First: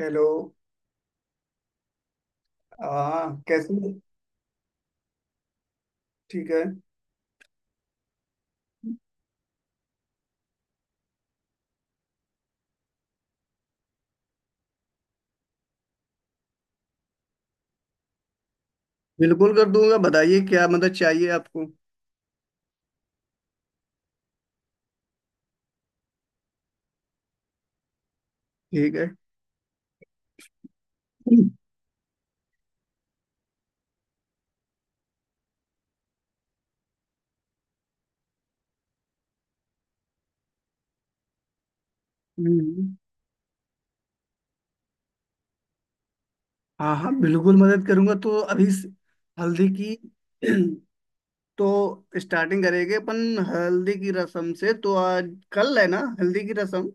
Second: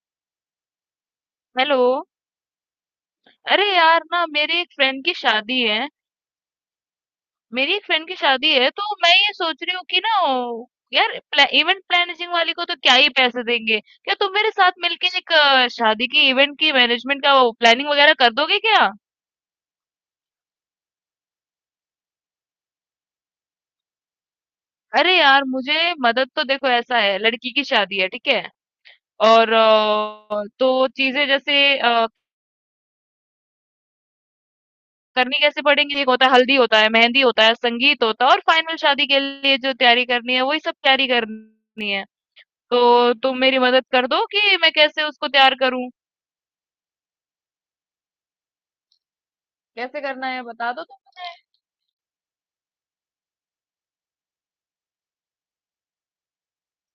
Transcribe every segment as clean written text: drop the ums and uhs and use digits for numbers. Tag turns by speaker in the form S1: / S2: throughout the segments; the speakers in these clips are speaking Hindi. S1: हेलो।
S2: हेलो।
S1: हाँ,
S2: अरे
S1: कैसे हो?
S2: यार ना मेरी एक फ्रेंड की शादी है।
S1: ठीक है।
S2: मेरी एक फ्रेंड की शादी है तो मैं ये सोच रही हूँ कि ना यार इवेंट प्लानिंग वाली को तो क्या ही पैसे देंगे। क्या तुम मेरे साथ मिलके एक शादी की इवेंट की मैनेजमेंट का प्लानिंग वगैरह कर दोगे क्या?
S1: बिल्कुल कर दूंगा, बताइए क्या मदद चाहिए आपको।
S2: अरे यार मुझे मदद तो देखो ऐसा है, लड़की की शादी है ठीक है।
S1: ठीक है।
S2: और तो चीजें
S1: हम्म।
S2: जैसे करनी कैसे पड़ेंगी? एक होता है हल्दी, होता है मेहंदी, होता है संगीत, होता है और फाइनल शादी के लिए जो तैयारी करनी है वही सब तैयारी करनी है। तो तुम मेरी मदद कर दो कि मैं कैसे उसको तैयार करूं।
S1: हाँ हाँ बिल्कुल मदद करूंगा। तो अभी इस हल्दी की
S2: कैसे करना है बता दो तुम मुझे।
S1: तो स्टार्टिंग करेंगे अपन हल्दी की रस्म से। तो आज कल है ना हल्दी की रस्म।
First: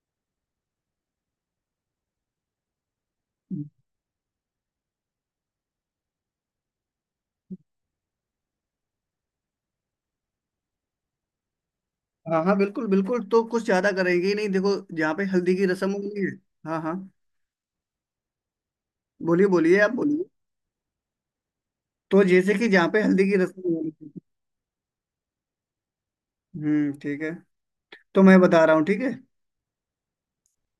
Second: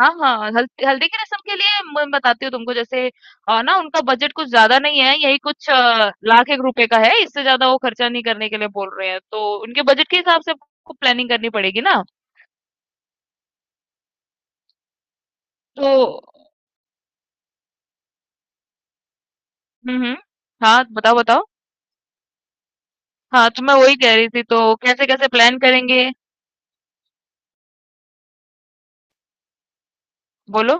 S2: हाँ हाँ, हल्दी हल्दी की रस्म के लिए मैं बताती हूँ तुमको। जैसे ना उनका बजट कुछ ज्यादा नहीं है, यही कुछ लाख एक रुपए का है। इससे ज्यादा वो खर्चा नहीं करने के लिए बोल रहे हैं, तो उनके बजट के हिसाब से आपको प्लानिंग करनी पड़ेगी ना।
S1: हाँ हाँ बिल्कुल बिल्कुल, तो कुछ ज्यादा करेंगे ही नहीं। देखो जहाँ पे हल्दी की
S2: तो
S1: रस्म होगी। हाँ हाँ। बोलिए बोलिए, आप
S2: हम्म।
S1: बोलिए।
S2: हाँ बताओ बताओ।
S1: तो जैसे कि जहाँ पे हल्दी की
S2: हाँ,
S1: रस्म
S2: तो मैं
S1: होगी।
S2: वही कह रही थी, तो कैसे कैसे प्लान करेंगे?
S1: ठीक है। तो मैं बता रहा हूँ, ठीक है।
S2: बोलो।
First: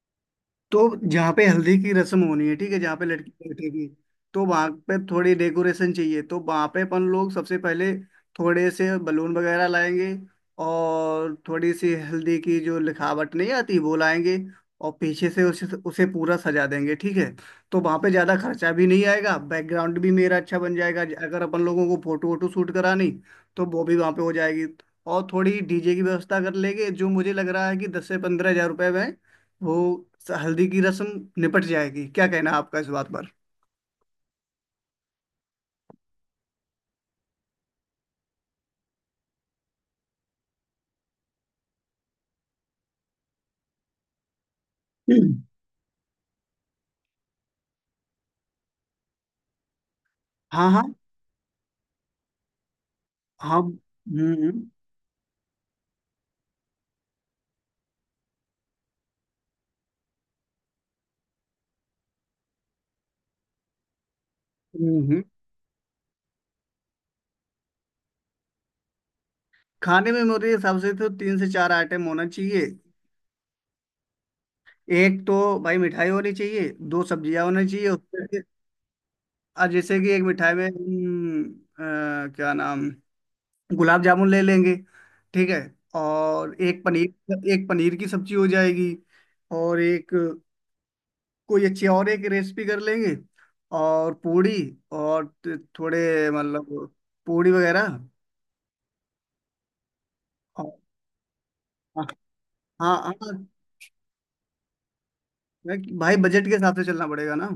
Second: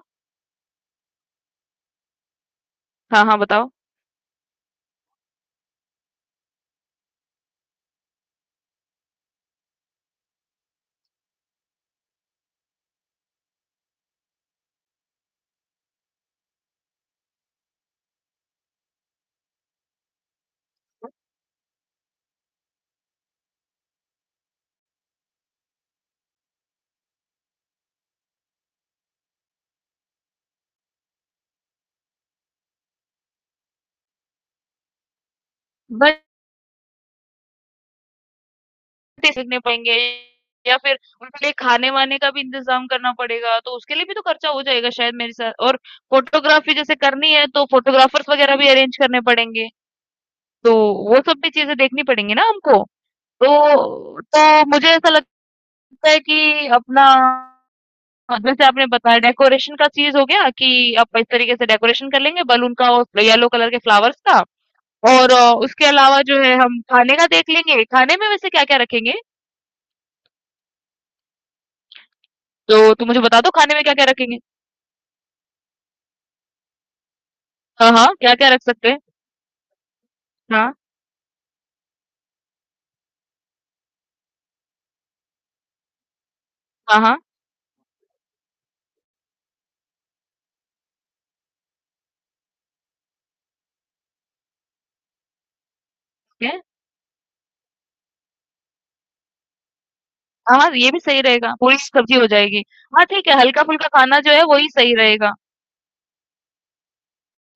S1: तो जहाँ पे हल्दी की रस्म होनी है, ठीक है, जहाँ पे
S2: हाँ
S1: लड़की
S2: हाँ बताओ।
S1: बैठेगी, तो वहां पे थोड़ी डेकोरेशन चाहिए। तो वहां पे अपन लोग सबसे पहले थोड़े से बलून वगैरह लाएंगे, और थोड़ी सी हल्दी की जो लिखावट नहीं आती वो लाएंगे, और पीछे से उसे उसे पूरा सजा देंगे, ठीक है। तो वहां पे ज्यादा खर्चा भी नहीं आएगा, बैकग्राउंड भी मेरा अच्छा बन जाएगा। अगर अपन लोगों को फोटो वोटो शूट करानी, तो वो भी वहां पे हो जाएगी। और थोड़ी डीजे की व्यवस्था कर लेंगे, जो मुझे लग रहा है कि 10 से 15 हजार रुपये में वो हल्दी की रस्म निपट जाएगी। क्या कहना है आपका इस बात पर?
S2: देखने पाएँगे या फिर उनके लिए खाने-वाने का भी इंतज़ाम करना पड़ेगा, तो उसके लिए भी तो खर्चा हो जाएगा शायद मेरे साथ। और फ़ोटोग्राफ़ी जैसे करनी है तो फ़ोटोग्राफ़र्स वग़ैरह भी अरेंज करने पड़ेंगे,
S1: हाँ
S2: तो
S1: हाँ
S2: वो सब भी चीज़ें देखनी पड़ेंगी ना हमको।
S1: हाँ।
S2: तो
S1: हम्म।
S2: तो मुझे ऐसा लगता है कि अपना जैसे आपने बताया डेकोरेशन का चीज़ हो गया कि आप इस तरीके से डेकोरेशन कर लेंगे बलून का और येलो कलर के फ्लावर्स का।
S1: हम्म। हम्म।
S2: और उसके अलावा जो है हम खाने का देख लेंगे। खाने में वैसे क्या-क्या रखेंगे?
S1: खाने में मेरे हिसाब से तो 3 से 4 आइटम होना चाहिए।
S2: तो तुम मुझे बता दो खाने में क्या-क्या रखेंगे?
S1: एक तो भाई मिठाई होनी चाहिए, दो सब्जियां होनी चाहिए
S2: हाँ, हाँ,
S1: उसमें।
S2: क्या-क्या रख सकते हैं?
S1: और जैसे कि एक मिठाई में
S2: हाँ,
S1: क्या नाम, गुलाब जामुन ले लेंगे, ठीक है। और एक
S2: हाँ, हाँ,
S1: पनीर, एक पनीर की सब्जी हो जाएगी। और एक कोई अच्छी और एक रेसिपी कर लेंगे, और पूड़ी, और थोड़े
S2: ठीक है।
S1: मतलब पूड़ी वगैरह।
S2: हाँ, हाँ,
S1: और-
S2: ये भी सही रहेगा, पूरी
S1: हाँ
S2: सब्ज़ी हो जाएगी।
S1: हाँ
S2: हाँ, ठीक
S1: हाँ,
S2: है, हल्का-फुल्का खाना जो है, वही सही रहेगा।
S1: भाई बजट के हिसाब से चलना पड़ेगा ना।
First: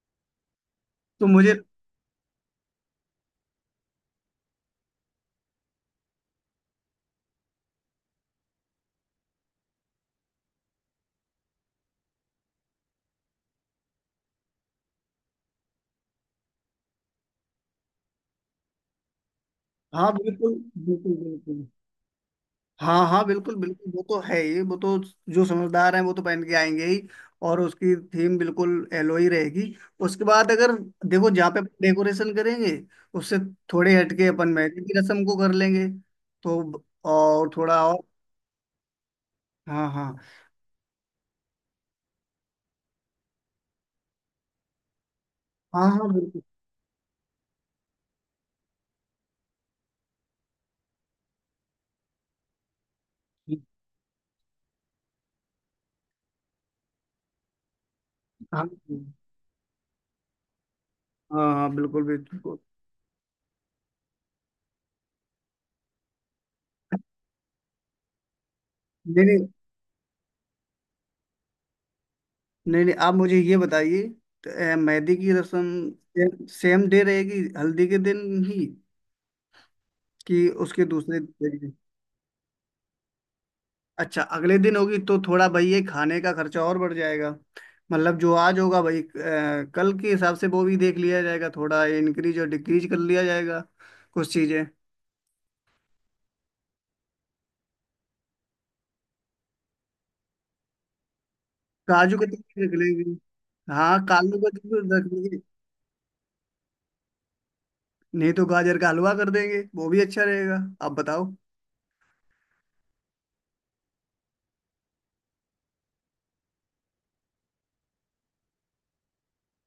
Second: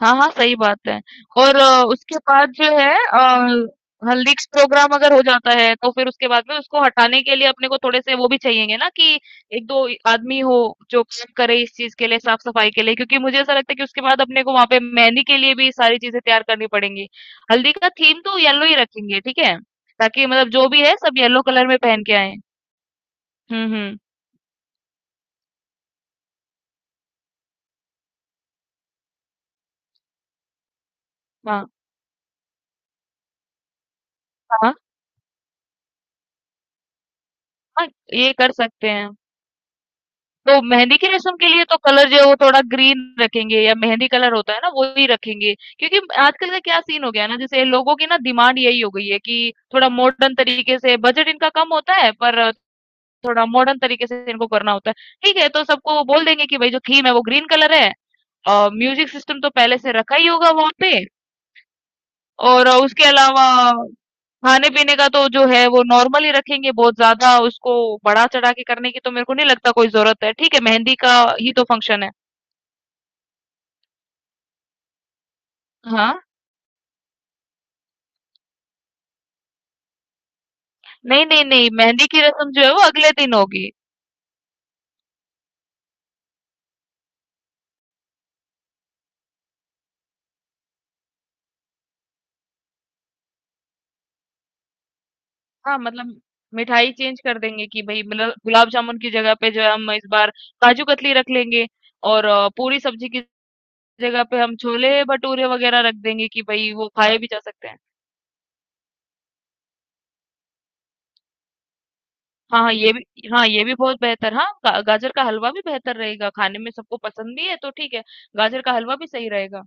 S2: हाँ, हाँ, सही बात है।
S1: तो मुझे,
S2: और उसके बाद जो है हल्दी का प्रोग्राम अगर हो जाता है तो फिर उसके बाद में उसको हटाने के लिए अपने को थोड़े से वो भी चाहिएंगे ना कि एक दो आदमी हो जो काम करे इस चीज के लिए, साफ सफाई के लिए। क्योंकि मुझे ऐसा लगता है कि उसके बाद अपने को वहां पे मेहंदी के लिए भी सारी चीजें तैयार करनी पड़ेंगी। हल्दी का थीम तो येलो ही रखेंगे, ठीक है,
S1: हाँ
S2: ताकि मतलब
S1: बिल्कुल
S2: जो भी है
S1: बिल्कुल
S2: सब येलो
S1: बिल्कुल।
S2: कलर में पहन के आए।
S1: हाँ हाँ बिल्कुल बिल्कुल,
S2: हम्म।
S1: वो तो है ही, वो तो जो समझदार हैं वो तो पहन के आएंगे ही। और उसकी थीम बिल्कुल एलो ही रहेगी। उसके बाद अगर देखो, जहाँ पे
S2: हाँ
S1: डेकोरेशन करेंगे उससे थोड़े हटके अपन
S2: हाँ।
S1: मेहंदी की रस्म को कर लेंगे। तो और थोड़ा
S2: हाँ
S1: और,
S2: ये कर सकते हैं।
S1: हाँ हाँ
S2: तो मेहंदी की रस्म के लिए तो कलर जो है वो थोड़ा ग्रीन रखेंगे, या मेहंदी कलर होता है ना वो ही रखेंगे।
S1: हाँ
S2: क्योंकि
S1: हाँ बिल्कुल।
S2: आजकल का क्या सीन हो गया है ना, जैसे लोगों की ना डिमांड यही हो गई है कि थोड़ा मॉडर्न तरीके से, बजट इनका कम होता है पर थोड़ा
S1: ठीक,
S2: मॉडर्न तरीके से इनको करना होता है। ठीक है, तो सबको बोल देंगे कि भाई जो थीम है वो ग्रीन कलर है।
S1: हाँ
S2: और म्यूजिक सिस्टम तो पहले से रखा ही होगा वहां पे।
S1: हाँ हाँ, बिल्कुल बिल्कुल।
S2: और उसके अलावा खाने पीने का तो जो है वो नॉर्मल ही रखेंगे, बहुत ज्यादा उसको बढ़ा चढ़ा के करने की तो
S1: नहीं
S2: मेरे को
S1: नहीं,
S2: नहीं लगता कोई जरूरत है। ठीक है, मेहंदी का ही तो फंक्शन है।
S1: नहीं नहीं, आप मुझे ये बताइए। तो, मेहंदी की
S2: हाँ,
S1: रस्म सेम डे रहेगी हल्दी के दिन ही, कि उसके दूसरे
S2: नहीं, नहीं,
S1: दिन?
S2: मेहंदी की रस्म जो है वो अगले दिन होगी।
S1: अच्छा, अगले दिन होगी। तो थोड़ा भाई ये खाने का खर्चा और बढ़ जाएगा। मतलब जो आज होगा भाई, कल के हिसाब से वो भी देख लिया जाएगा, थोड़ा इंक्रीज और डिक्रीज कर लिया जाएगा कुछ चीजें।
S2: हाँ, मतलब मिठाई चेंज कर देंगे कि भई मतलब गुलाब जामुन की जगह पे जो है हम इस बार काजू कतली रख लेंगे।
S1: काजू
S2: और
S1: कतली भी रख
S2: पूरी सब्जी
S1: लेंगे।
S2: की
S1: हाँ
S2: जगह
S1: काजू
S2: पे हम
S1: कतली भी
S2: छोले
S1: रख लेंगे।
S2: भटूरे वगैरह रख देंगे कि भई वो खाए भी जा सकते हैं।
S1: नहीं तो गाजर का हलवा कर देंगे, वो भी अच्छा रहेगा। आप बताओ।
S2: हाँ, हाँ, ये भी, हाँ, ये भी बहुत बेहतर, हाँ, गाजर का हलवा भी बेहतर रहेगा। खाने में सबको पसंद भी है तो ठीक है, गाजर का हलवा भी सही रहेगा।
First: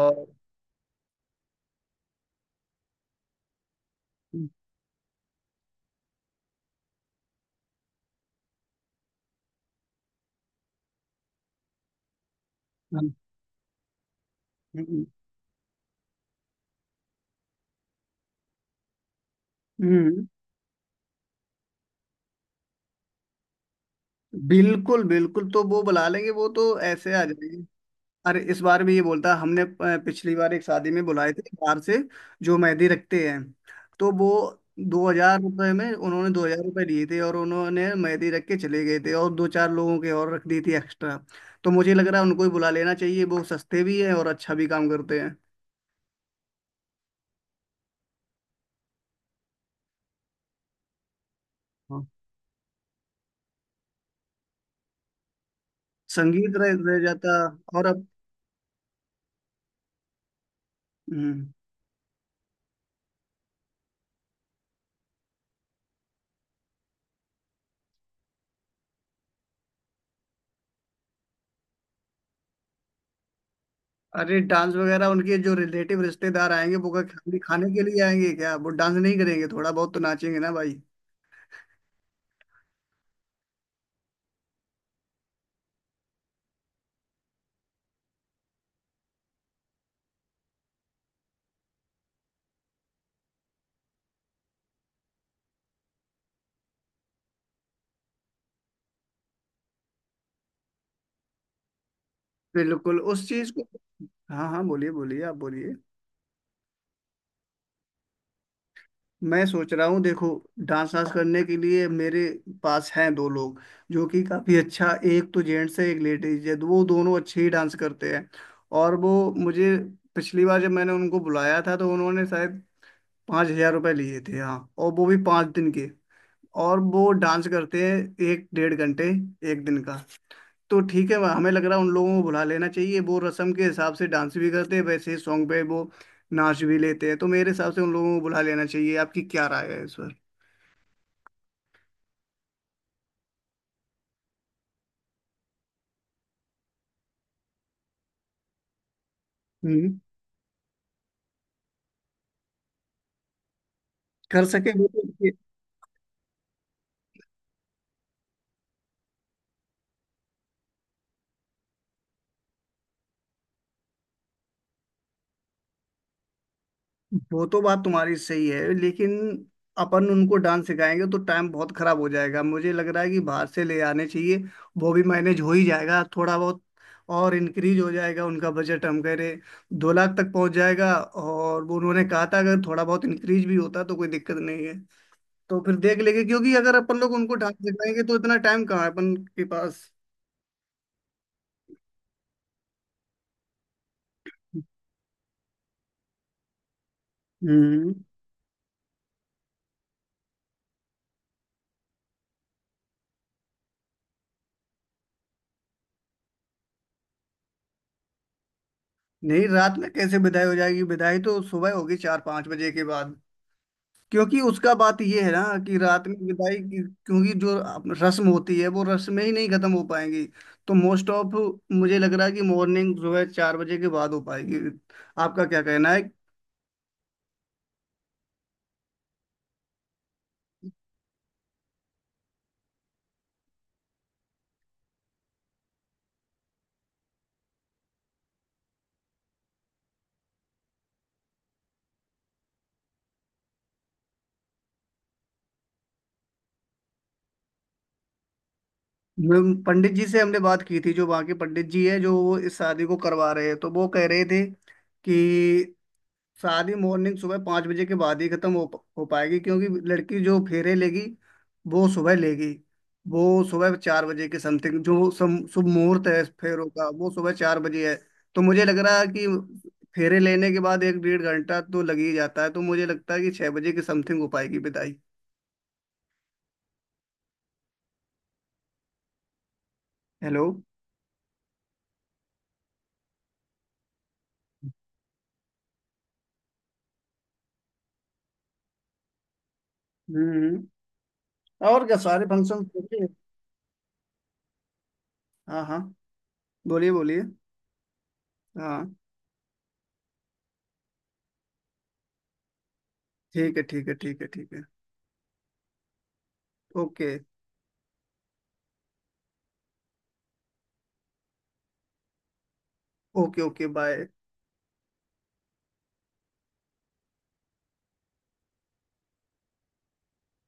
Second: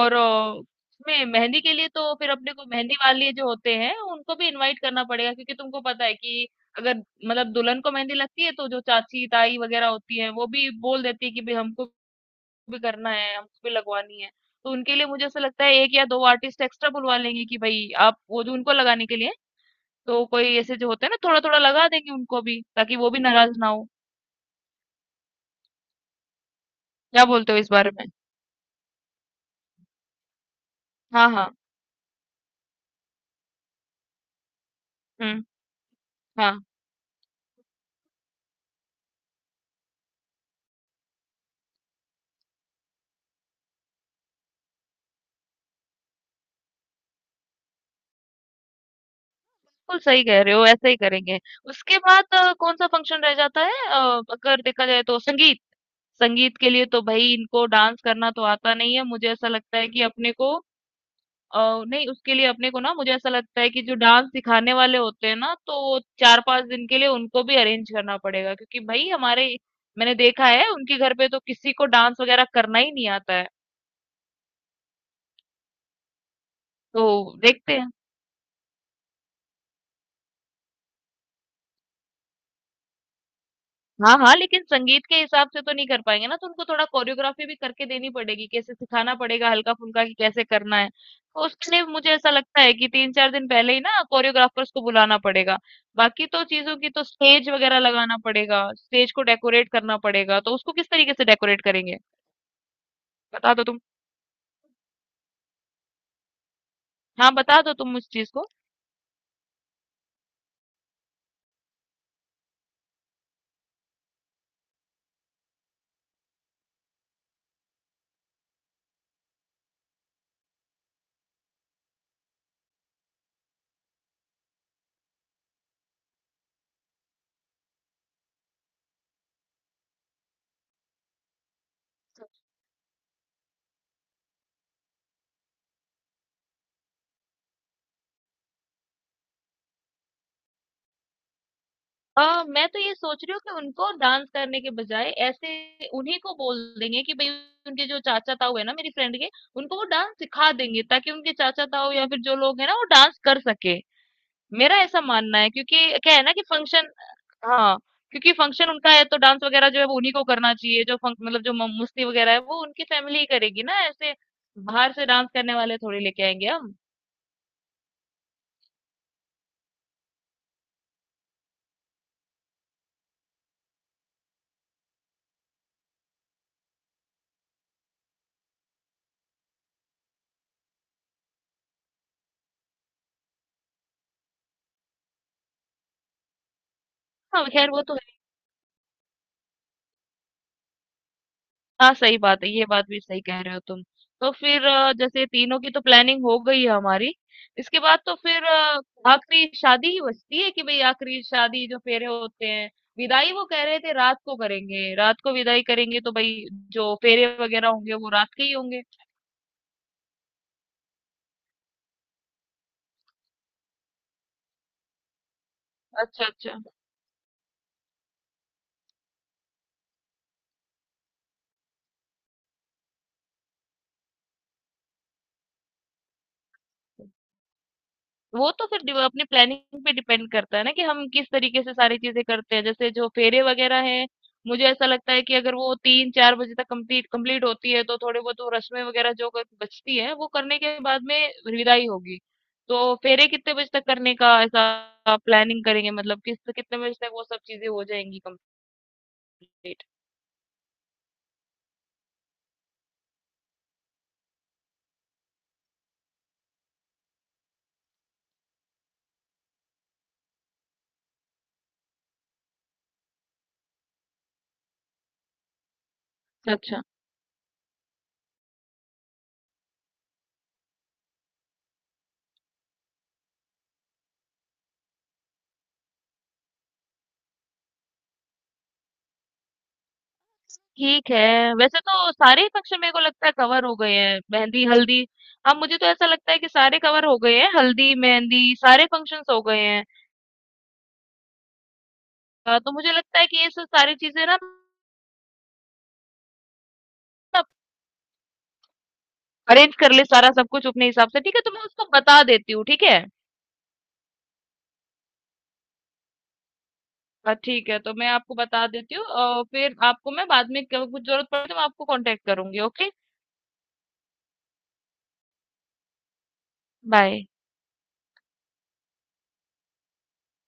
S2: और उसमें मेहंदी के लिए तो फिर अपने को मेहंदी वाले जो होते हैं उनको भी इनवाइट करना पड़ेगा, क्योंकि तुमको पता है कि अगर मतलब दुल्हन को मेहंदी लगती है तो जो चाची ताई वगैरह होती है वो भी बोल देती है कि भाई हमको भी करना
S1: हम्म
S2: है, हमको भी लगवानी है। तो उनके लिए मुझे ऐसा लगता है एक या दो आर्टिस्ट एक्स्ट्रा बुलवा लेंगे कि भाई आप वो जो उनको लगाने के लिए, तो
S1: हम्म,
S2: कोई ऐसे जो होते हैं ना थोड़ा थोड़ा लगा देंगे उनको भी, ताकि वो भी नाराज ना हो।
S1: बिल्कुल बिल्कुल, तो वो बुला लेंगे, वो तो ऐसे आ
S2: क्या बोलते हो
S1: जाएंगे।
S2: इस बारे में?
S1: अरे इस बार भी ये बोलता, हमने पिछली बार एक शादी में
S2: हाँ
S1: बुलाए थे
S2: हाँ
S1: बाहर से, जो मेहंदी रखते हैं। तो वो दो हजार
S2: हम्म।
S1: रुपये में, उन्होंने दो
S2: हाँ
S1: हजार रुपये दिए थे और उन्होंने मेहंदी रख के चले गए थे, और दो चार लोगों के और रख दी थी एक्स्ट्रा। तो मुझे लग रहा है उनको ही बुला लेना चाहिए, वो सस्ते भी हैं और अच्छा भी काम करते हैं।
S2: बिल्कुल सही कह रहे हो, ऐसे ही करेंगे। उसके
S1: हाँ।
S2: बाद कौन-सा फंक्शन रह जाता है? अगर देखा जाए तो संगीत।
S1: संगीत
S2: संगीत के
S1: रह,
S2: लिए
S1: रह
S2: तो भई
S1: जाता।
S2: इनको
S1: और
S2: डांस करना तो आता नहीं है। मुझे ऐसा लगता है कि अपने को
S1: हम्म,
S2: अ, नहीं उसके लिए अपने को ना मुझे ऐसा लगता है कि जो डांस सिखाने वाले होते हैं ना, तो 4-5 दिन के लिए उनको भी अरेंज करना पड़ेगा क्योंकि भई हमारे, मैंने देखा है उनके घर पे तो किसी को डांस वगैरह करना ही नहीं आता है।
S1: अरे डांस वगैरह उनके जो रिलेटिव रिश्तेदार आएंगे, वो क्या
S2: तो
S1: खाली खाने
S2: देखते
S1: के
S2: हैं।
S1: लिए आएंगे क्या? वो डांस नहीं करेंगे? थोड़ा बहुत तो नाचेंगे ना भाई।
S2: हाँ, हाँ, लेकिन संगीत के हिसाब से तो नहीं कर पाएँगे ना, तो उनको थोड़ा कोरियोग्राफ़ी भी करके देनी पड़ेगी, कैसे सिखाना पड़ेगा हल्का-फुल्का कि कैसे करना है। तो उसके लिए मुझे ऐसा लगता है कि 3-4 दिन पहले ही ना कोरियोग्राफ़र्स को बुलाना पड़ेगा। बाकी तो चीज़ों की तो स्टेज वग़ैरह लगाना पड़ेगा, स्टेज को डेकोरेट करना पड़ेगा, तो उसको किस तरीके से डेकोरेट करेंगे?
S1: बिल्कुल उस चीज
S2: बता
S1: को।
S2: दो तुम।
S1: हाँ हाँ, बोलिए बोलिए, आप बोलिए।
S2: हाँ, बता दो तुम उस चीज़ को।
S1: मैं सोच रहा हूँ, देखो, डांस वांस करने के लिए मेरे पास हैं दो लोग, जो कि काफी अच्छा, एक तो जेंट्स है एक लेडीज है, वो दोनों अच्छे ही डांस करते हैं। और वो मुझे, पिछली बार जब मैंने उनको बुलाया था तो उन्होंने शायद 5 हजार रुपये लिए थे, हाँ, और वो भी 5 दिन के। और वो डांस करते हैं एक डेढ़ घंटे एक दिन का। तो ठीक है, हमें लग रहा है उन लोगों को बुला लेना चाहिए। वो रस्म के हिसाब से डांस भी करते हैं, वैसे ही सॉन्ग पे वो नाच भी लेते हैं। तो मेरे हिसाब से उन लोगों को बुला लेना चाहिए, आपकी क्या राय है इस पर?
S2: मैं तो ये सोच रही हूँ कि उनको डांस करने के बजाय ऐसे उन्हीं को बोल देंगे कि भाई उनके जो चाचा ताऊ है ना मेरी फ्रेंड के, उनको वो
S1: हम्म,
S2: डांस सिखा देंगे ताकि उनके चाचा ताऊ या फिर जो लोग हैं ना वो डांस कर सके।
S1: कर सके
S2: मेरा
S1: वो
S2: ऐसा
S1: तो।
S2: मानना है क्योंकि क्या है ना कि फंक्शन, हाँ, क्योंकि फंक्शन उनका है तो डांस वगैरह जो है वो उन्हीं को करना चाहिए। जो फंक मतलब जो मस्ती वगैरह है वो उनकी फैमिली ही करेगी ना, ऐसे बाहर से डांस करने वाले थोड़ी लेके आएंगे हम।
S1: वो तो बात तुम्हारी सही है, लेकिन अपन उनको डांस सिखाएंगे तो टाइम बहुत खराब हो जाएगा। मुझे लग रहा है कि बाहर से ले आने चाहिए, वो भी मैनेज हो ही जाएगा, थोड़ा बहुत और इंक्रीज हो जाएगा उनका बजट। हम कह रहे 2 लाख तक पहुंच जाएगा, और वो उन्होंने कहा था अगर थोड़ा बहुत इंक्रीज भी होता तो कोई दिक्कत नहीं है। तो फिर देख लेंगे, क्योंकि अगर अपन लोग उनको
S2: हाँ
S1: डांस
S2: खैर वो तो,
S1: सिखाएंगे तो इतना टाइम कहाँ है अपन के पास।
S2: हाँ, सही बात है, ये बात भी सही कह रहे हो तुम। तो फिर जैसे तीनों की तो प्लानिंग हो गई है हमारी, इसके
S1: हम्म।
S2: बाद तो फिर आखिरी शादी ही बचती है कि भई आखिरी शादी जो फेरे होते हैं, विदाई वो कह रहे थे रात को करेंगे, रात को विदाई करेंगे तो भई जो फेरे वगैरह होंगे वो रात के ही होंगे।
S1: नहीं, रात में कैसे विदाई हो जाएगी? विदाई तो सुबह होगी, 4-5 बजे के बाद, क्योंकि उसका बात ये है ना कि रात में
S2: अच्छा,
S1: विदाई
S2: अच्छा।
S1: की- क्योंकि जो रस्म होती है वो रस्म में ही नहीं खत्म हो पाएंगी। तो मोस्ट ऑफ, मुझे लग रहा है कि मॉर्निंग जो है 4 बजे के बाद हो पाएगी। आपका क्या कहना है?
S2: वो तो फिर अपनी प्लानिंग पे डिपेंड करता है ना कि हम किस तरीके से सारी चीजें करते हैं। जैसे जो फेरे वगैरह हैं मुझे ऐसा लगता है कि अगर वो 3-4 बजे तक कंप्लीट कंप्लीट होती है तो थोड़े बहुत वो रस्में वगैरह जो बचती है वो करने के बाद में विदाई होगी। तो फेरे कितने बजे तक करने का ऐसा प्लानिंग करेंगे, मतलब किस कितने बजे तक वो सब चीजें हो जाएंगी
S1: मैं-
S2: कंप्लीट?
S1: पंडित जी से हमने बात की थी, जो वहाँ के पंडित जी है जो वो इस शादी को करवा रहे हैं, तो वो कह रहे थे कि शादी मॉर्निंग सुबह 5 बजे के बाद ही खत्म हो हो पाएगी। क्योंकि लड़की जो फेरे लेगी वो सुबह लेगी। वो सुबह 4 बजे के समथिंग, जो शुभ मुहूर्त है फेरों
S2: अच्छा,
S1: का वो सुबह 4 बजे है। तो मुझे लग रहा है कि फेरे लेने के बाद एक डेढ़ घंटा तो लग ही जाता है, तो मुझे लगता है कि 6 बजे के समथिंग हो पाएगी विदाई। हेलो।
S2: ठीक है, वैसे तो सारे ही फंक्शन मेरे को लगता है कवर हो गए हैं, मेहंदी हल्दी। अब मुझे तो ऐसा लगता है कि सारे कवर हो गए हैं, हल्दी मेहंदी सारे फंक्शंस हो गए हैं।
S1: हम्म, और क्या सारे फंक्शन?
S2: तो मुझे लगता है कि ये सब सारी चीजें ना
S1: हाँ हाँ, बोलिए बोलिए। हाँ
S2: अरेंज कर ले सारा सब कुछ अपने हिसाब से, ठीक है तो मैं उसको बता देती हूँ ठीक है।
S1: ठीक है ठीक है ठीक है ठीक है। ओके
S2: हाँ, ठीक है तो मैं आपको बता देती हूँ और फिर आपको मैं बाद में कुछ जरूरत पड़े तो मैं आपको कांटेक्ट करूंगी। Okay
S1: okay okay, bye.
S2: Bye.